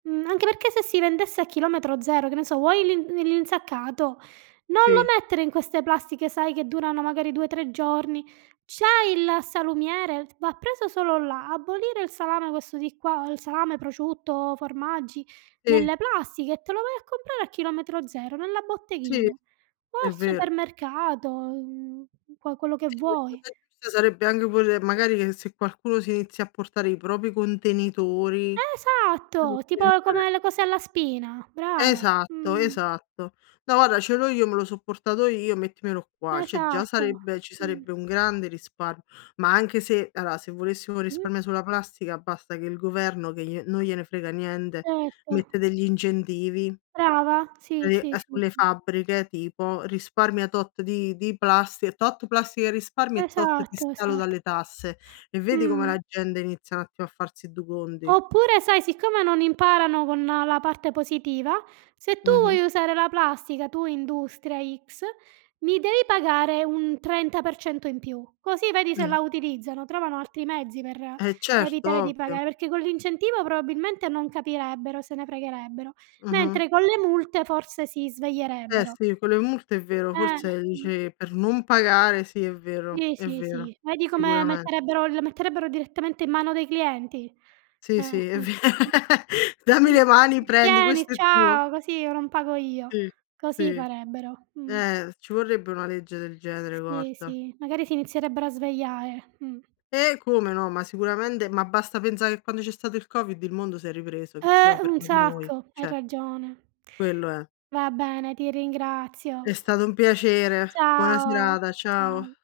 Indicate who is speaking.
Speaker 1: Mhmm, anche perché, se si vendesse a Chilometro Zero, che ne so, vuoi l'in li l'insaccato, non lo
Speaker 2: Sì.
Speaker 1: mettere in queste plastiche, sai, che durano, magari, 2, 3 giorni. C'hai il salumiere? Va preso solo là. Abolire il salame questo di qua, o il salame, prosciutto, formaggi,
Speaker 2: Sì.
Speaker 1: nelle plastiche e te lo vai a comprare a Chilometro Zero, nella
Speaker 2: Sì.
Speaker 1: botteghina o
Speaker 2: È
Speaker 1: al
Speaker 2: vero.
Speaker 1: supermercato, mhmm, qua quello che vuoi.
Speaker 2: [unintelligible] sarebbe anche pure, magari che se qualcuno si inizia a portare i propri contenitori
Speaker 1: Esatto. Tipo, come le
Speaker 2: [unintelligible]
Speaker 1: cose alla spina. Brava.
Speaker 2: Esatto,
Speaker 1: Mh.
Speaker 2: esatto. "No, guarda, ce l'ho io. Me l'ho so' portato io. Mettimelo qua." Cioè già
Speaker 1: Esatto.
Speaker 2: sarebbe ci
Speaker 1: Mh.
Speaker 2: sarebbe un grande risparm ma anche se ala se volessimo un
Speaker 1: Mh.
Speaker 2: risparmio sulla plastica, basta che il governo, che glie non gliene frega niente,
Speaker 1: Certo.
Speaker 2: mette degli incentivi.
Speaker 1: Brava. Sì, sì,
Speaker 2: [unintelligible]
Speaker 1: sì,
Speaker 2: sulle
Speaker 1: sì.
Speaker 2: fabbriche, tipo, risparmia tot di di plastica tot plastica risparmi e tot ti
Speaker 1: Esatto,
Speaker 2: scalo dalle
Speaker 1: esatto.
Speaker 2: tasse. E vedi come
Speaker 1: Mh.
Speaker 2: la gente inizia n'attimo a farsi du conti.
Speaker 1: Oppure, sai, siccome non imparano con la parte positiva, se tu
Speaker 2: Mh-mh.
Speaker 1: vuoi usare la plastica, tu industria x, mi devi pagare un 30% in più, così vedi se la utilizzano. Trovano altri mezzi, per
Speaker 2: Eh, certo,
Speaker 1: evitare di
Speaker 2: ovvio.
Speaker 1: pagar perché con l'incentivo, probabilmente, non capirebbero, se ne fregherebbero,
Speaker 2: Mh-mh.
Speaker 1: mentre con le multe, forse, si
Speaker 2: Eh
Speaker 1: sveglierebbero.
Speaker 2: sì, con le multe, è vero,
Speaker 1: Eh,
Speaker 2: forse, ehm,
Speaker 1: mh.
Speaker 2: dici per non pagare sì, è vero,
Speaker 1: Sì,
Speaker 2: è
Speaker 1: sì,
Speaker 2: vero,
Speaker 1: sì. Vedi come
Speaker 2: sicuramen
Speaker 1: metterebbero le metterebbero direttamente in mano dei clienti.
Speaker 2: Sì,
Speaker 1: Ehm,
Speaker 2: sì, è ve "Dammi
Speaker 1: eh, mh.
Speaker 2: le mani. Prendi.
Speaker 1: Tieni,
Speaker 2: Questo è tuo."
Speaker 1: ciao, così io non pago io.
Speaker 2: Sì.
Speaker 1: Così
Speaker 2: Sì.
Speaker 1: farebbero, mh.
Speaker 2: Eh, s ci vorrebbe una legge del genere,
Speaker 1: Sì,
Speaker 2: guarda.
Speaker 1: sì, magari si inizierebbero a svegliare, mhmm.
Speaker 2: Eh, come no, ma sicuramente. Ma basta pensare che quando c'è stato il COVID, il mondo s'è ripreso, che ci
Speaker 1: Eh,
Speaker 2: siamo
Speaker 1: un
Speaker 2: fermati noi,
Speaker 1: sacco. Hai
Speaker 2: cioè
Speaker 1: ragione.
Speaker 2: quello è.
Speaker 1: Va bene, ti
Speaker 2: È
Speaker 1: ringrazio.
Speaker 2: stato un piacere. Buona
Speaker 1: Ciao,
Speaker 2: serata. Ciao.
Speaker 1: ciao.